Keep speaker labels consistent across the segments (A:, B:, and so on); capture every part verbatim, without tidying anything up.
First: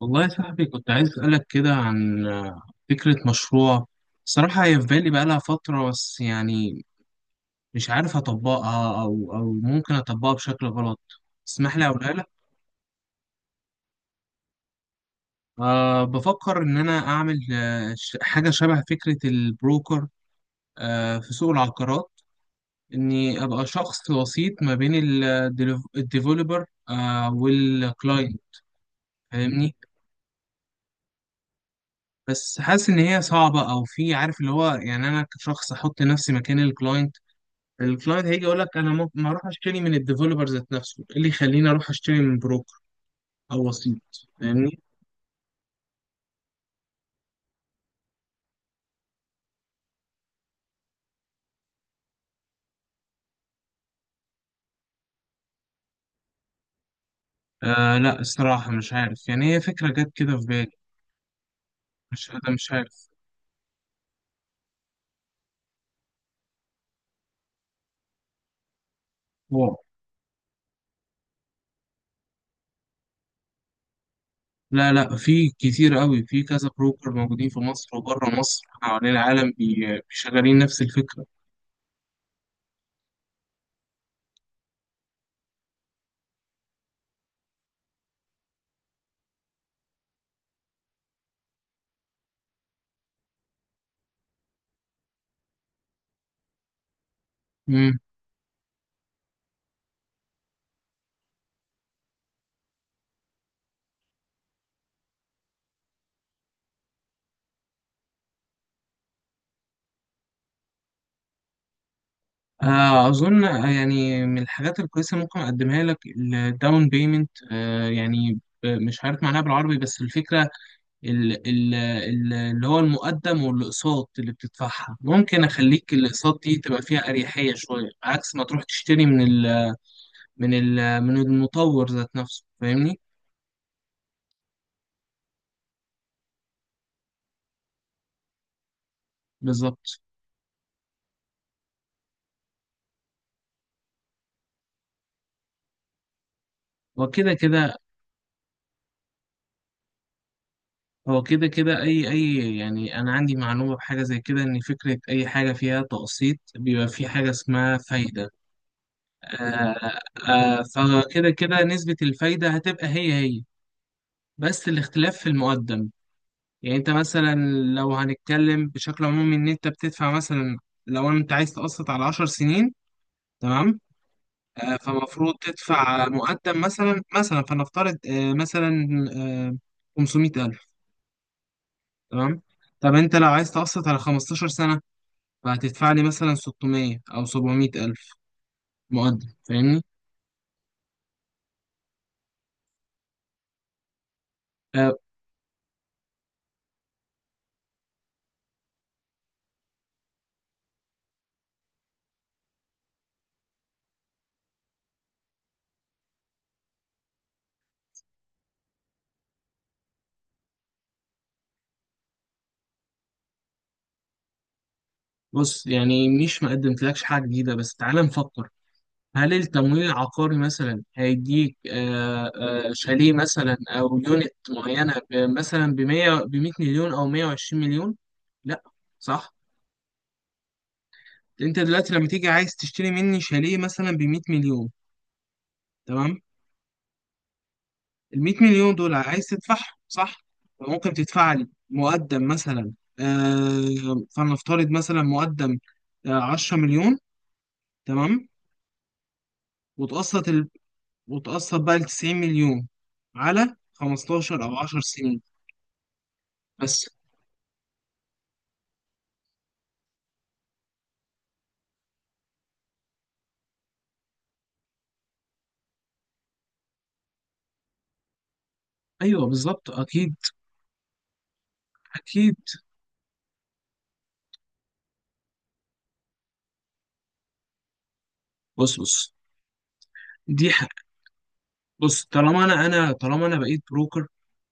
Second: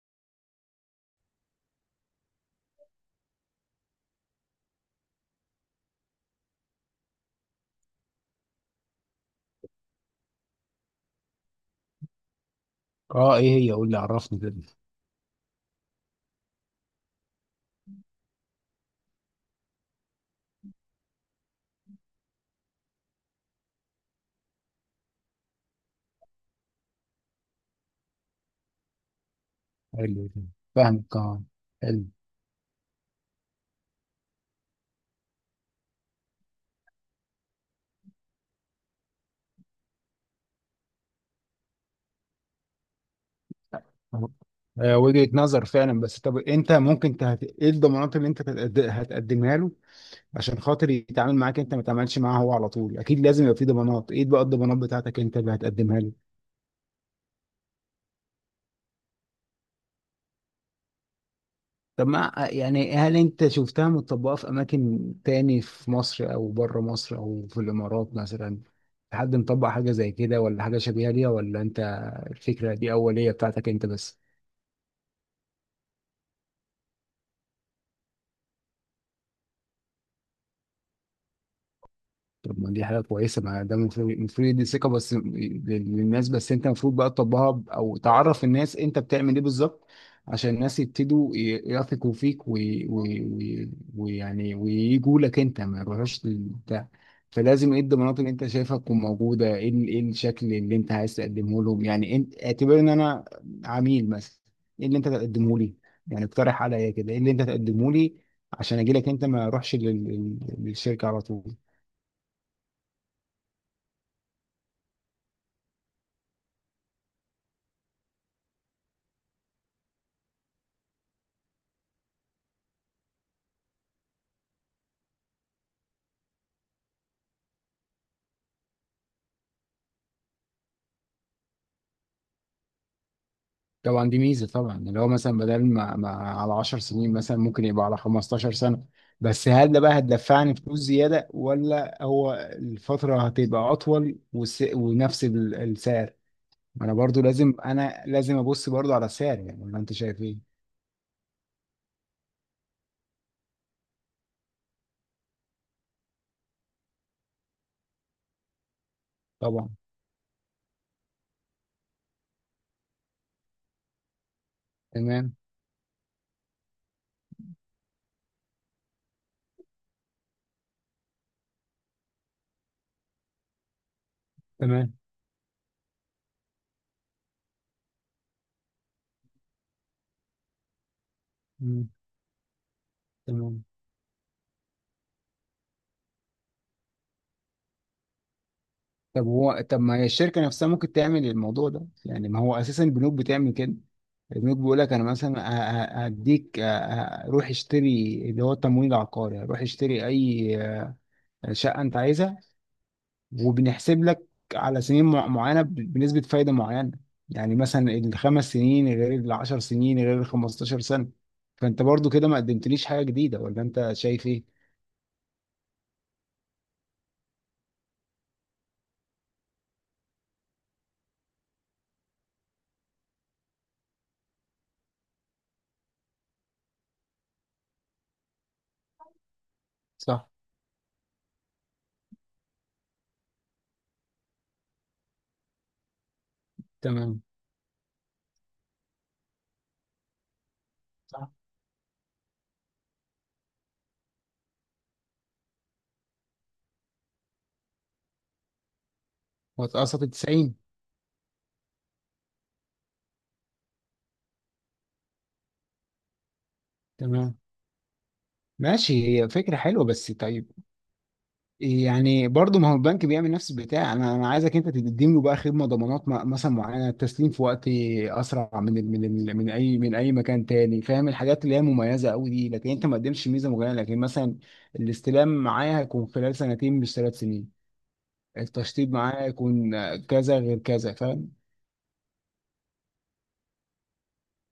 A: والله يا صاحبي، كنت عايز أسألك كده عن آه، فكرة مشروع. صراحة هي في بالي بقالها فترة، بس يعني مش عارف أطبقها أو أو ممكن أطبقها بشكل غلط. اسمح لي أقولها لك.
B: اه ايه هي قول لي عرفني كده.
A: أه بفكر إن أنا أعمل آه، ش- حاجة شبه فكرة البروكر أه في سوق العقارات، إني أبقى شخص وسيط ما بين ال- الديفولبر أه والكلاينت، فاهمني؟
B: حلو كده. فاهمك اه، حلو.
A: بس حاسس إن هي صعبة، أو في، عارف اللي هو، يعني أنا كشخص أحط نفسي مكان الكلاينت. الكلاينت هيجي يقول لك، انا ممكن ما اروح اشتري من الديفلوبر ذات نفسه، ايه اللي يخليني اروح اشتري من بروكر او وسيط؟ فاهمني؟
B: آه، وجهة نظر فعلا. بس طب انت ممكن تهت... ايه الضمانات اللي انت تتقد- هتقدمها له عشان خاطر يتعامل معاك انت ما تعملش معاه هو على طول؟ اكيد لازم يبقى في ضمانات. ايه بقى الضمانات بتاعتك انت اللي هتقدمها له؟
A: آه لا الصراحه مش عارف، يعني هي فكره جت كده في بالي.
B: طب
A: مش،
B: ما
A: انا مش
B: يعني
A: عارف.
B: هل انت شفتها متطبقة في اماكن تاني في مصر او بره مصر او في الامارات مثلا؟ حد مطبق
A: واو.
B: حاجة زي كده ولا حاجة شبيهة ليها، ولا انت الفكرة دي اولية بتاعتك انت بس؟
A: لا، لا، في كتير قوي، في كذا بروكر موجودين في مصر وبره مصر حوالين العالم، بي- شغالين نفس الفكره.
B: طب ما دي حاجة كويسة. ما ده المفروض المفروض دي ثقة بس للناس. بس انت المفروض بقى تطبقها ب- او تعرف الناس انت بتعمل ايه بالظبط، عشان الناس يبتدوا ي- يثقوا فيك، ويعني وي وي وي ويعني ويجوا لك انت ما يروحوش للبتاع. فلازم ايه
A: مم.
B: الضمانات اللي انت شايفها تكون موجودة، ايه ال- ايه الشكل اللي انت عايز تقدمه لهم. يعني انت اعتبر ان انا عميل مثلا، ايه اللي انت تقدمه لي؟ يعني اقترح عليا كده ايه اللي انت تقدمه لي عشان اجي لك انت ما اروحش لل- لل- للشركة على طول.
A: آه اظن، آه، يعني من الحاجات الكويسه ممكن اقدمها لك الداون بيمنت. آه يعني آه، مش عارف معناها بالعربي، بس الفكره ال- ال- ال- اللي هو المقدم، والاقساط اللي بتدفعها ممكن اخليك الاقساط دي تبقى فيها اريحيه شويه، عكس ما تروح تشتري من ال من ال من المطور ذات نفسه، فاهمني؟
B: طبعا دي ميزه. طبعا اللي هو مثلا بدل ما, ما على عشر سنين مثلا ممكن يبقى على خمسة عشر سنه. بس هل ده بقى
A: بالظبط.
B: هتدفعني فلوس زياده، ولا هو الفتره هتبقى اطول والس... ونفس ال- السعر؟ ما انا برضو
A: وكده
B: لازم
A: كده،
B: انا لازم ابص برضو على السعر، يعني ولا انت شايف ايه؟
A: هو كده كده اي اي يعني انا عندي معلومه بحاجه زي كده، ان فكره اي حاجه فيها تقسيط بيبقى في حاجه اسمها فايده.
B: طبعا.
A: آه. آه. فكده كده نسبه الفايده هتبقى هي هي، بس الاختلاف في
B: تمام.
A: المقدم. يعني انت مثلا، لو هنتكلم بشكل عمومي، ان انت بتدفع مثلا، لو انت عايز تقسط على عشر سنين، تمام. آه،
B: تمام.
A: فمفروض تدفع مقدم مثلا، مثلا فنفترض آه، مثلا آه، خمسمية ألف.
B: مم.
A: تمام. طب انت لو عايز
B: تمام.
A: تقسط على خمستاشر سنة، فهتدفع لي مثلا ستمية او سبعمئة ألف
B: طب
A: مقدم،
B: هو طب
A: فاهمني؟
B: ما هي الشركه نفسها ممكن تعمل الموضوع ده، يعني ما هو اساسا البنوك بتعمل كده. البنوك بيقول لك
A: آه،
B: انا مثلا ه- ه- هديك ه- ه- روح اشتري اللي هو التمويل العقاري. روح اشتري اي آه، شقه انت عايزها، وبنحسب لك على سنين مع- معينه ب- بنسبه فايده معينه. يعني مثلا الخمس سنين غير العشر سنين غير الخمستاشر سنه. فانت برضو كده ما قدمتليش حاجه جديده، ولا انت شايف ايه؟
A: بص، يعني مش ما قدمتلكش حاجة جديدة، بس تعالى نفكر. هل التمويل العقاري مثلا هيديك آه، آه، شاليه مثلا او يونت معينه، ب- مثلا ب ميه ب ميه مليون او مئة وعشرين مليون. لا، صح.
B: صح.
A: انت دلوقتي لما تيجي عايز تشتري مني شاليه مثلا ب ميه مليون، تمام.
B: تمام.
A: ال ميه مليون دول عايز تدفعهم، صح. فممكن
B: صح.
A: تدفع لي مقدم مثلا، آه، فلنفترض مثلا مقدم آه، عشر مليون، تمام.
B: واتقسط
A: وتقسط ال...
B: تسعين.
A: وتقسط بقى ال تسعين مليون على خمسة عشر او عشر سنين، بس.
B: تمام. ماشي، هي فكره حلوه. بس طيب، يعني برضه ما هو البنك بيعمل نفس البتاع. انا انا عايزك انت تقدم له بقى خدمه ضمانات م- مثلا معينه، التسليم في وقت اسرع من ال من
A: ايوه،
B: ال من
A: بالظبط،
B: اي من اي
A: اكيد
B: مكان تاني. فاهم الحاجات اللي هي مميزه قوي
A: اكيد.
B: دي؟ لكن انت ما قدمتش ميزه معينه. لكن مثلا الاستلام معايا هيكون خلال سنتين مش ثلاث سنين،
A: بص
B: التشطيب
A: بص،
B: معايا هيكون كذا
A: دي
B: غير
A: حق.
B: كذا، فاهم؟
A: بص طالما انا انا طالما انا بقيت بروكر،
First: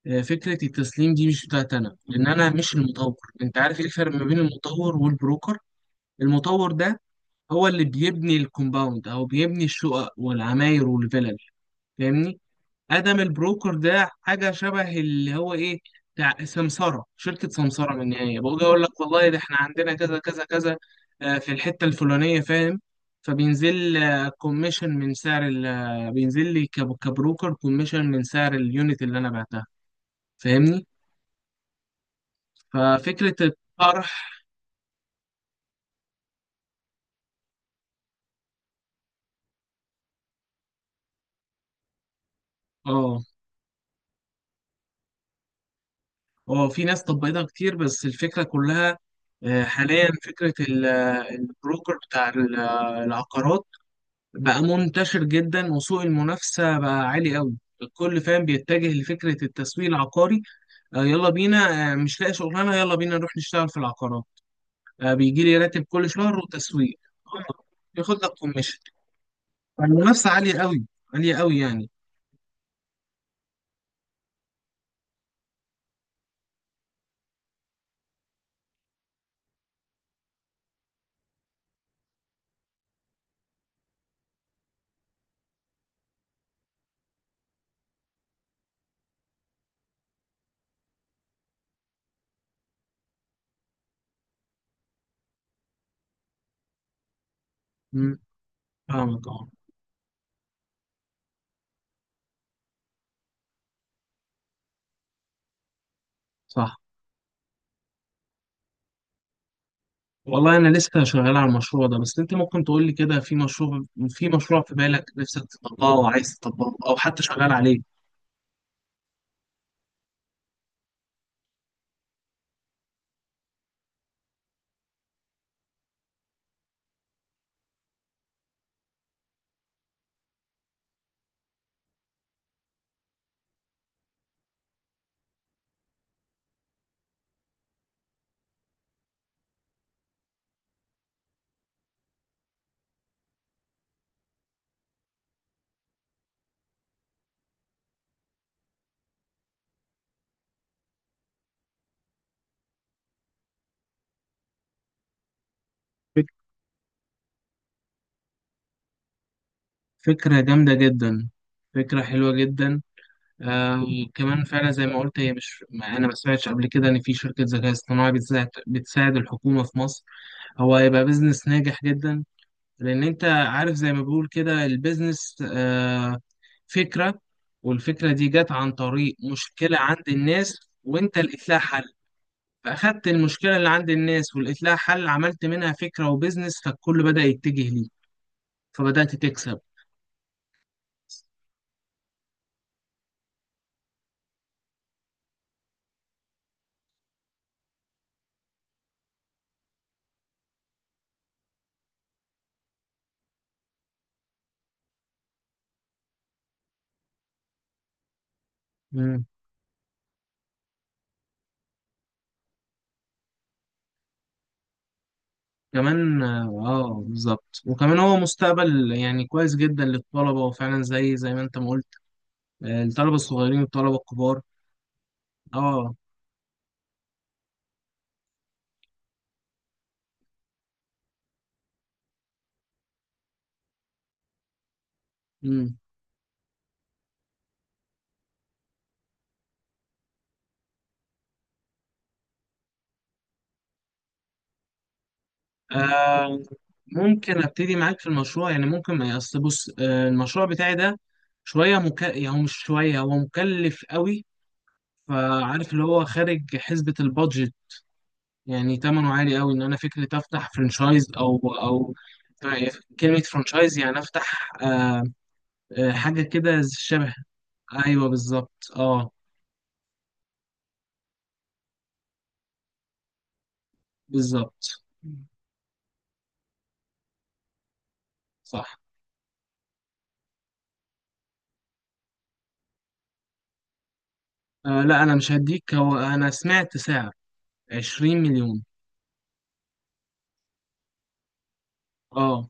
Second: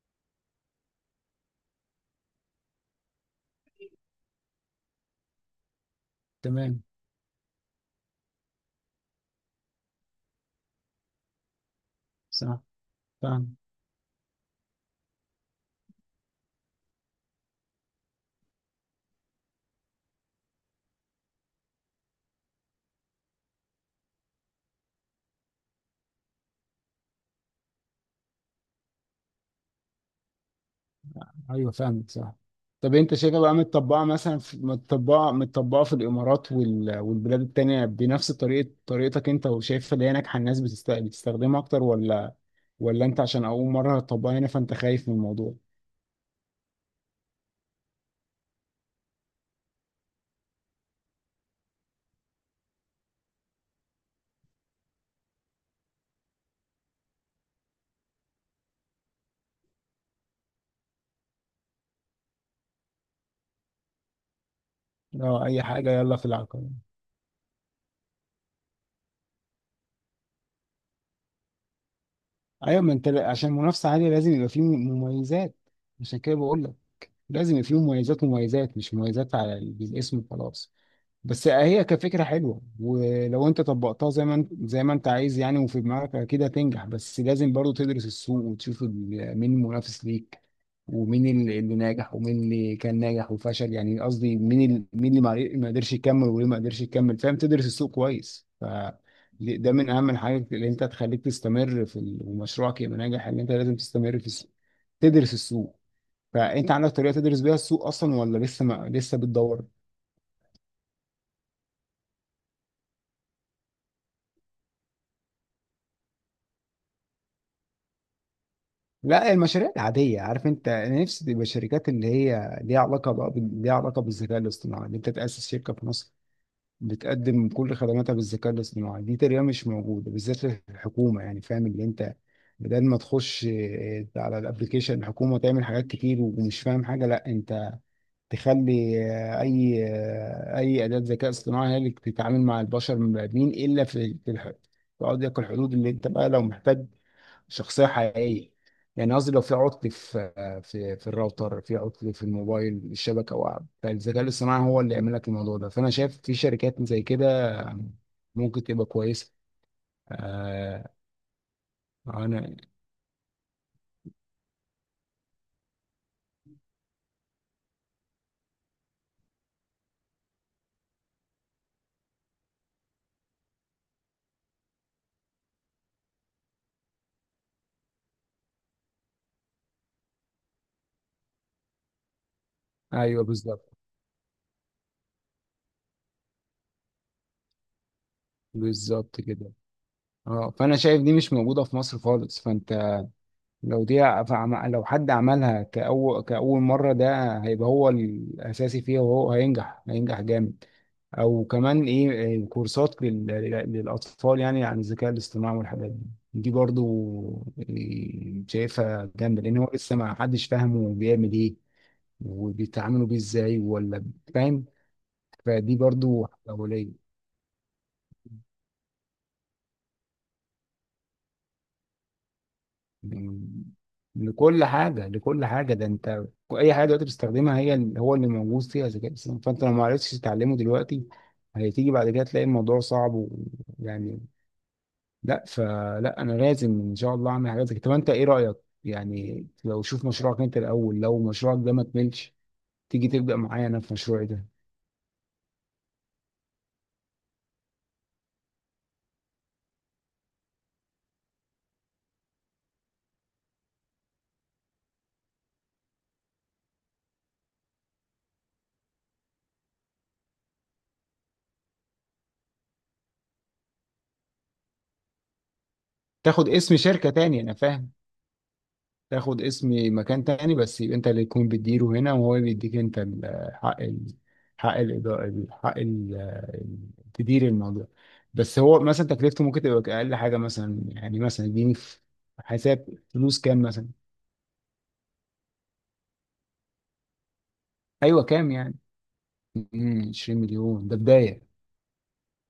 A: آه، فكره التسليم دي مش بتاعت انا، لان انا مش المطور. انت عارف ايه الفرق ما بين المطور والبروكر؟ المطور
B: تمام.
A: ده هو اللي بيبني الكومباوند، او بيبني الشقق والعماير والفلل، فاهمني؟
B: صح.
A: ادم
B: فاهم.
A: البروكر ده حاجه شبه اللي هو ايه، بتاع سمساره، شركه سمساره. من النهايه، بقول اقول لك والله، ده احنا عندنا كذا كذا كذا آه، في الحته الفلانيه، فاهم؟ فبينزل كوميشن من سعر ال- آه، بينزل لي كب- كبروكر كوميشن من سعر اليونت اللي انا بعتها، فاهمني؟
B: ايوه، فاهمك، صح. طب انت
A: ففكره
B: شايفها بقى متطبقه
A: الطرح.
B: مثلا في متطبقه متطبقه في الامارات وال... والبلاد التانية بنفس طريقه طريقتك انت، وشايفها اللي هي ناجحه الناس بتست... بتستخدمها اكتر، ولا ولا انت
A: اه،
B: عشان اول مره هتطبقها هنا فانت خايف من الموضوع؟
A: اه، في ناس طبقتها كتير، بس الفكره كلها آه، حاليا، فكره ال- آه، البروكر بتاع ال- آه، العقارات بقى منتشر جدا، وسوق المنافسة بقى عالي قوي. الكل فاهم، بيتجه لفكرة التسويق العقاري. آه يلا بينا، آه مش لاقي شغلانة، يلا بينا نروح نشتغل في العقارات، آه بيجي
B: لا
A: لي
B: اي
A: راتب
B: حاجه
A: كل
B: يلا في
A: شهر،
B: العقل.
A: وتسويق آه، ياخد لك كوميشن. فالمنافسة عالية قوي، عالية قوي، يعني.
B: ايوه، ما انت ل- عشان منافسه عاليه لازم يبقى فيه مميزات. عشان كده بقول لك لازم يبقى فيه مميزات، مميزات مش مميزات على الاسم وخلاص. بس هي كفكرة حلوة، ولو انت طبقتها زي ما انت زي ما انت عايز يعني وفي دماغك اكيد هتنجح. بس لازم برضو تدرس السوق وتشوف ال- مين المنافس ليك، ومين ال- اللي ناجح ومين اللي كان ناجح وفشل، يعني قصدي مين ال- مين اللي ما ما قدرش يكمل وليه ما قدرش يكمل، فاهم؟ تدرس السوق
A: مم،
B: كويس. ف
A: فاهمك. اه،
B: ده من اهم الحاجات اللي انت تخليك تستمر في ال- ومشروعك يبقى ناجح، ان انت لازم تستمر في السوق، تدرس السوق. فانت
A: صح.
B: عندك طريقة تدرس بيها السوق اصلا، ولا لسه ما لسه بتدور؟
A: والله أنا لسه شغال على المشروع ده، بس أنت ممكن تقول لي كده، في مشروع، في مشروع في بالك نفسك تطبقه، أو عايز تطبقه، أو حتى شغال عليه؟
B: لا المشاريع العادية، عارف انت انا نفسي تبقى شركات اللي هي ليها علاقة بقى بال- ليها علاقة بالذكاء الاصطناعي، ان انت تأسس شركة في مصر بتقدم كل خدماتها بالذكاء الاصطناعي. دي تقريبا مش موجودة بالذات للحكومة، يعني فاهم اللي انت، بدل ما تخش اه، على الابليكيشن الحكومة تعمل حاجات كتير ومش فاهم حاجة، لا انت تخلي اه، اي اه، اي أداة ذكاء اصطناعي هي اللي تتعامل مع البشر المبادئين، الا في في الح- في قضية الحدود اللي انت بقى لو محتاج شخصية حقيقية. يعني قصدي لو في عطل في في في الراوتر، في عطل في الموبايل الشبكة، أو فالذكاء الاصطناعي هو اللي يعمل لك الموضوع ده. فأنا شايف في
A: فك-
B: شركات زي كده ممكن تبقى كويسة.
A: فكرة جامدة
B: آه،
A: جدا. فكرة حلوة
B: أنا،
A: جدا. آه، وكمان فعلا زي ما قلت، هي مش ما انا ما سمعتش قبل كده ان في شركه ذكاء اصطناعي بتساعد بتساعد الحكومه في مصر. هو هيبقى بيزنس ناجح جدا، لان انت عارف، زي ما بقول كده، البيزنس آه، فكره، والفكره دي جت عن طريق مشكله عند الناس، وانت لقيت لها حل. فاخدت
B: أيوه
A: المشكله اللي
B: بالظبط،
A: عند الناس ولقيت لها حل، عملت منها فكره وبيزنس، فالكل بدأ يتجه ليه، فبدأت
B: بالظبط كده.
A: تكسب.
B: اه فأنا شايف دي مش موجودة في مصر خالص. فأنت لو دي، فعم- لو حد عملها كأول كأول مرة ده هيبقى هو الأساسي فيها، وهو هينجح، هينجح جامد. او كمان ايه، إيه، كورسات لل- للاطفال يعني، عن الذكاء الاصطناعي والحاجات دي. دي برضو إيه، شايفها
A: مم.
B: جامده، لان هو لسه ما حدش فاهمه بيعمل ايه وبيتعاملوا بيه ازاي، ولا فاهم. فدي
A: كمان
B: برضو
A: اه آه،
B: أولية.
A: بالظبط. وكمان هو مستقبل، يعني كويس جدا للطلبة، وفعلا زي زي ما انت ما قلت، آه، الطلبة
B: يعني
A: الصغيرين والطلبة الكبار.
B: لكل حاجه لكل حاجه، ده
A: اه.
B: انت اي حاجه دلوقتي بتستخدمها هي ال- هو اللي موجود فيها ذكاء اصطناعي. فانت لو ما عرفتش تتعلمه دلوقتي هتيجي بعد كده تلاقي الموضوع صعب، ويعني لا
A: مم.
B: فلا انا لازم ان شاء الله اعمل حاجات زي كده. طب انت ايه رايك؟ يعني لو شوف مشروعك انت الاول، لو مشروعك ده ما كملش تيجي تبدا معايا انا في مشروعي ده.
A: آه، ممكن ابتدي معاك في المشروع، يعني ممكن، ما اصل، بص، آه، المشروع بتاعي ده شوية مك... يعني هو مش شوية، هو مكلف قوي، فعارف اللي هو خارج حسبة البادجت، يعني تمنه عالي قوي. ان انا فكرة افتح فرانشايز او او، طيب، كلمة فرانشايز يعني افتح آه، آه، حاجة
B: تاخد
A: كده
B: اسم شركه
A: شبه.
B: تاني، انا فاهم،
A: ايوه بالظبط. اه
B: تاخد اسم مكان تاني، بس يبقى انت اللي تكون بتديره هنا، وهو بيديك انت ال- حق ال حق
A: بالظبط.
B: ال حق ال ال- تدير الموضوع. بس
A: صح.
B: هو مثلا تكلفته ممكن تبقى اقل حاجه مثلا، يعني مثلا اديني في حساب فلوس كام مثلا؟
A: آه لا، انا مش هديك، هو انا سمعت سعر عشرين
B: ايوه كام
A: مليون.
B: يعني؟ مم، عشرين مليون ده بدايه،
A: اه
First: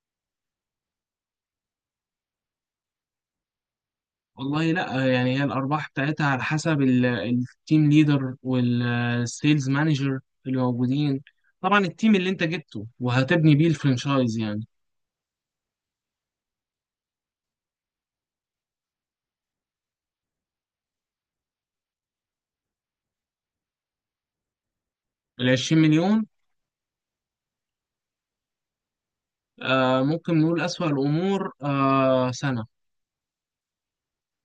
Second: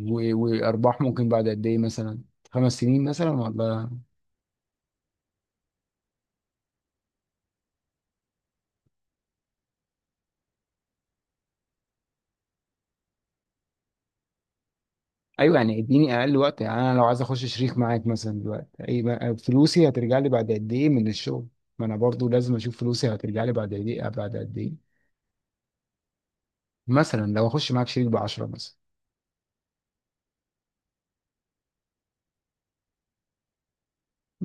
B: و- وارباح ممكن بعد قد ايه مثلا؟ خمس سنين مثلا، ولا؟
A: والله. لا آه، يعني هي الارباح بتاعتها على حسب ال- التيم ليدر والسيلز مانجر اللي موجودين. طبعا التيم اللي انت جبته وهتبني بيه الفرنشايز يعني.
B: ايوه يعني اديني اقل وقت. يعني انا لو عايز اخش شريك معاك مثلا دلوقتي، اي بقى- فلوسي هترجع لي بعد قد ايه من الشغل؟ ما انا برضو لازم اشوف فلوسي هترجع لي بعد قد ايه بعد قد ايه،
A: ال عشرين مليون
B: مثلا لو اخش معاك شريك ب عشرة مثلا.
A: آه ممكن نقول اسوأ الامور آه سنة.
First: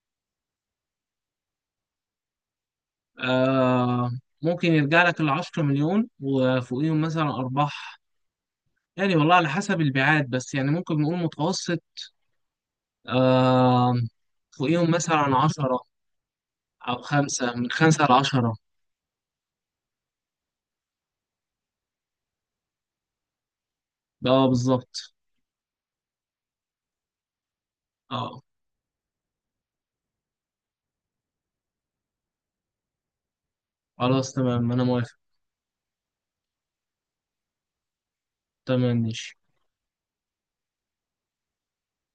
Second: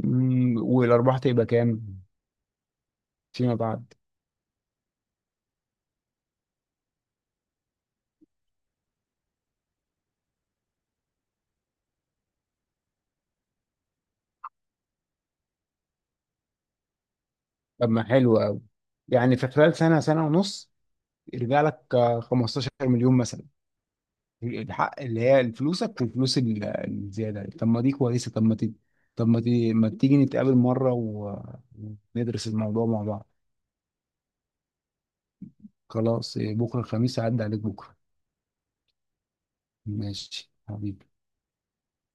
B: أمم، والارباح تبقى كام فيما بعد؟
A: آه ممكن يرجع لك ال عشر مليون وفوقيهم مثلا ارباح. يعني والله على حسب البيعات، بس يعني ممكن نقول متوسط. آه فوقيهم مثلا عشرة، أو خمسة، من
B: طب ما
A: خمسة
B: حلو
A: لعشرة.
B: قوي. يعني في خلال سنه سنه ونص يرجع لك آه، خمستاشر مليون مثلا،
A: اه
B: الحق
A: بالظبط.
B: اللي هي فلوسك وفلوس ال- الزيادة. طب ما دي كويسة.
A: اه،
B: طب ما تي... طب ما, تي... ما تيجي نتقابل مرة و... وندرس الموضوع مع بعض؟
A: خلاص تمام أنا موافق.
B: خلاص إيه، بكرة الخميس هعدي عليك بكرة.
A: تمام، ماشي.
B: ماشي حبيبي.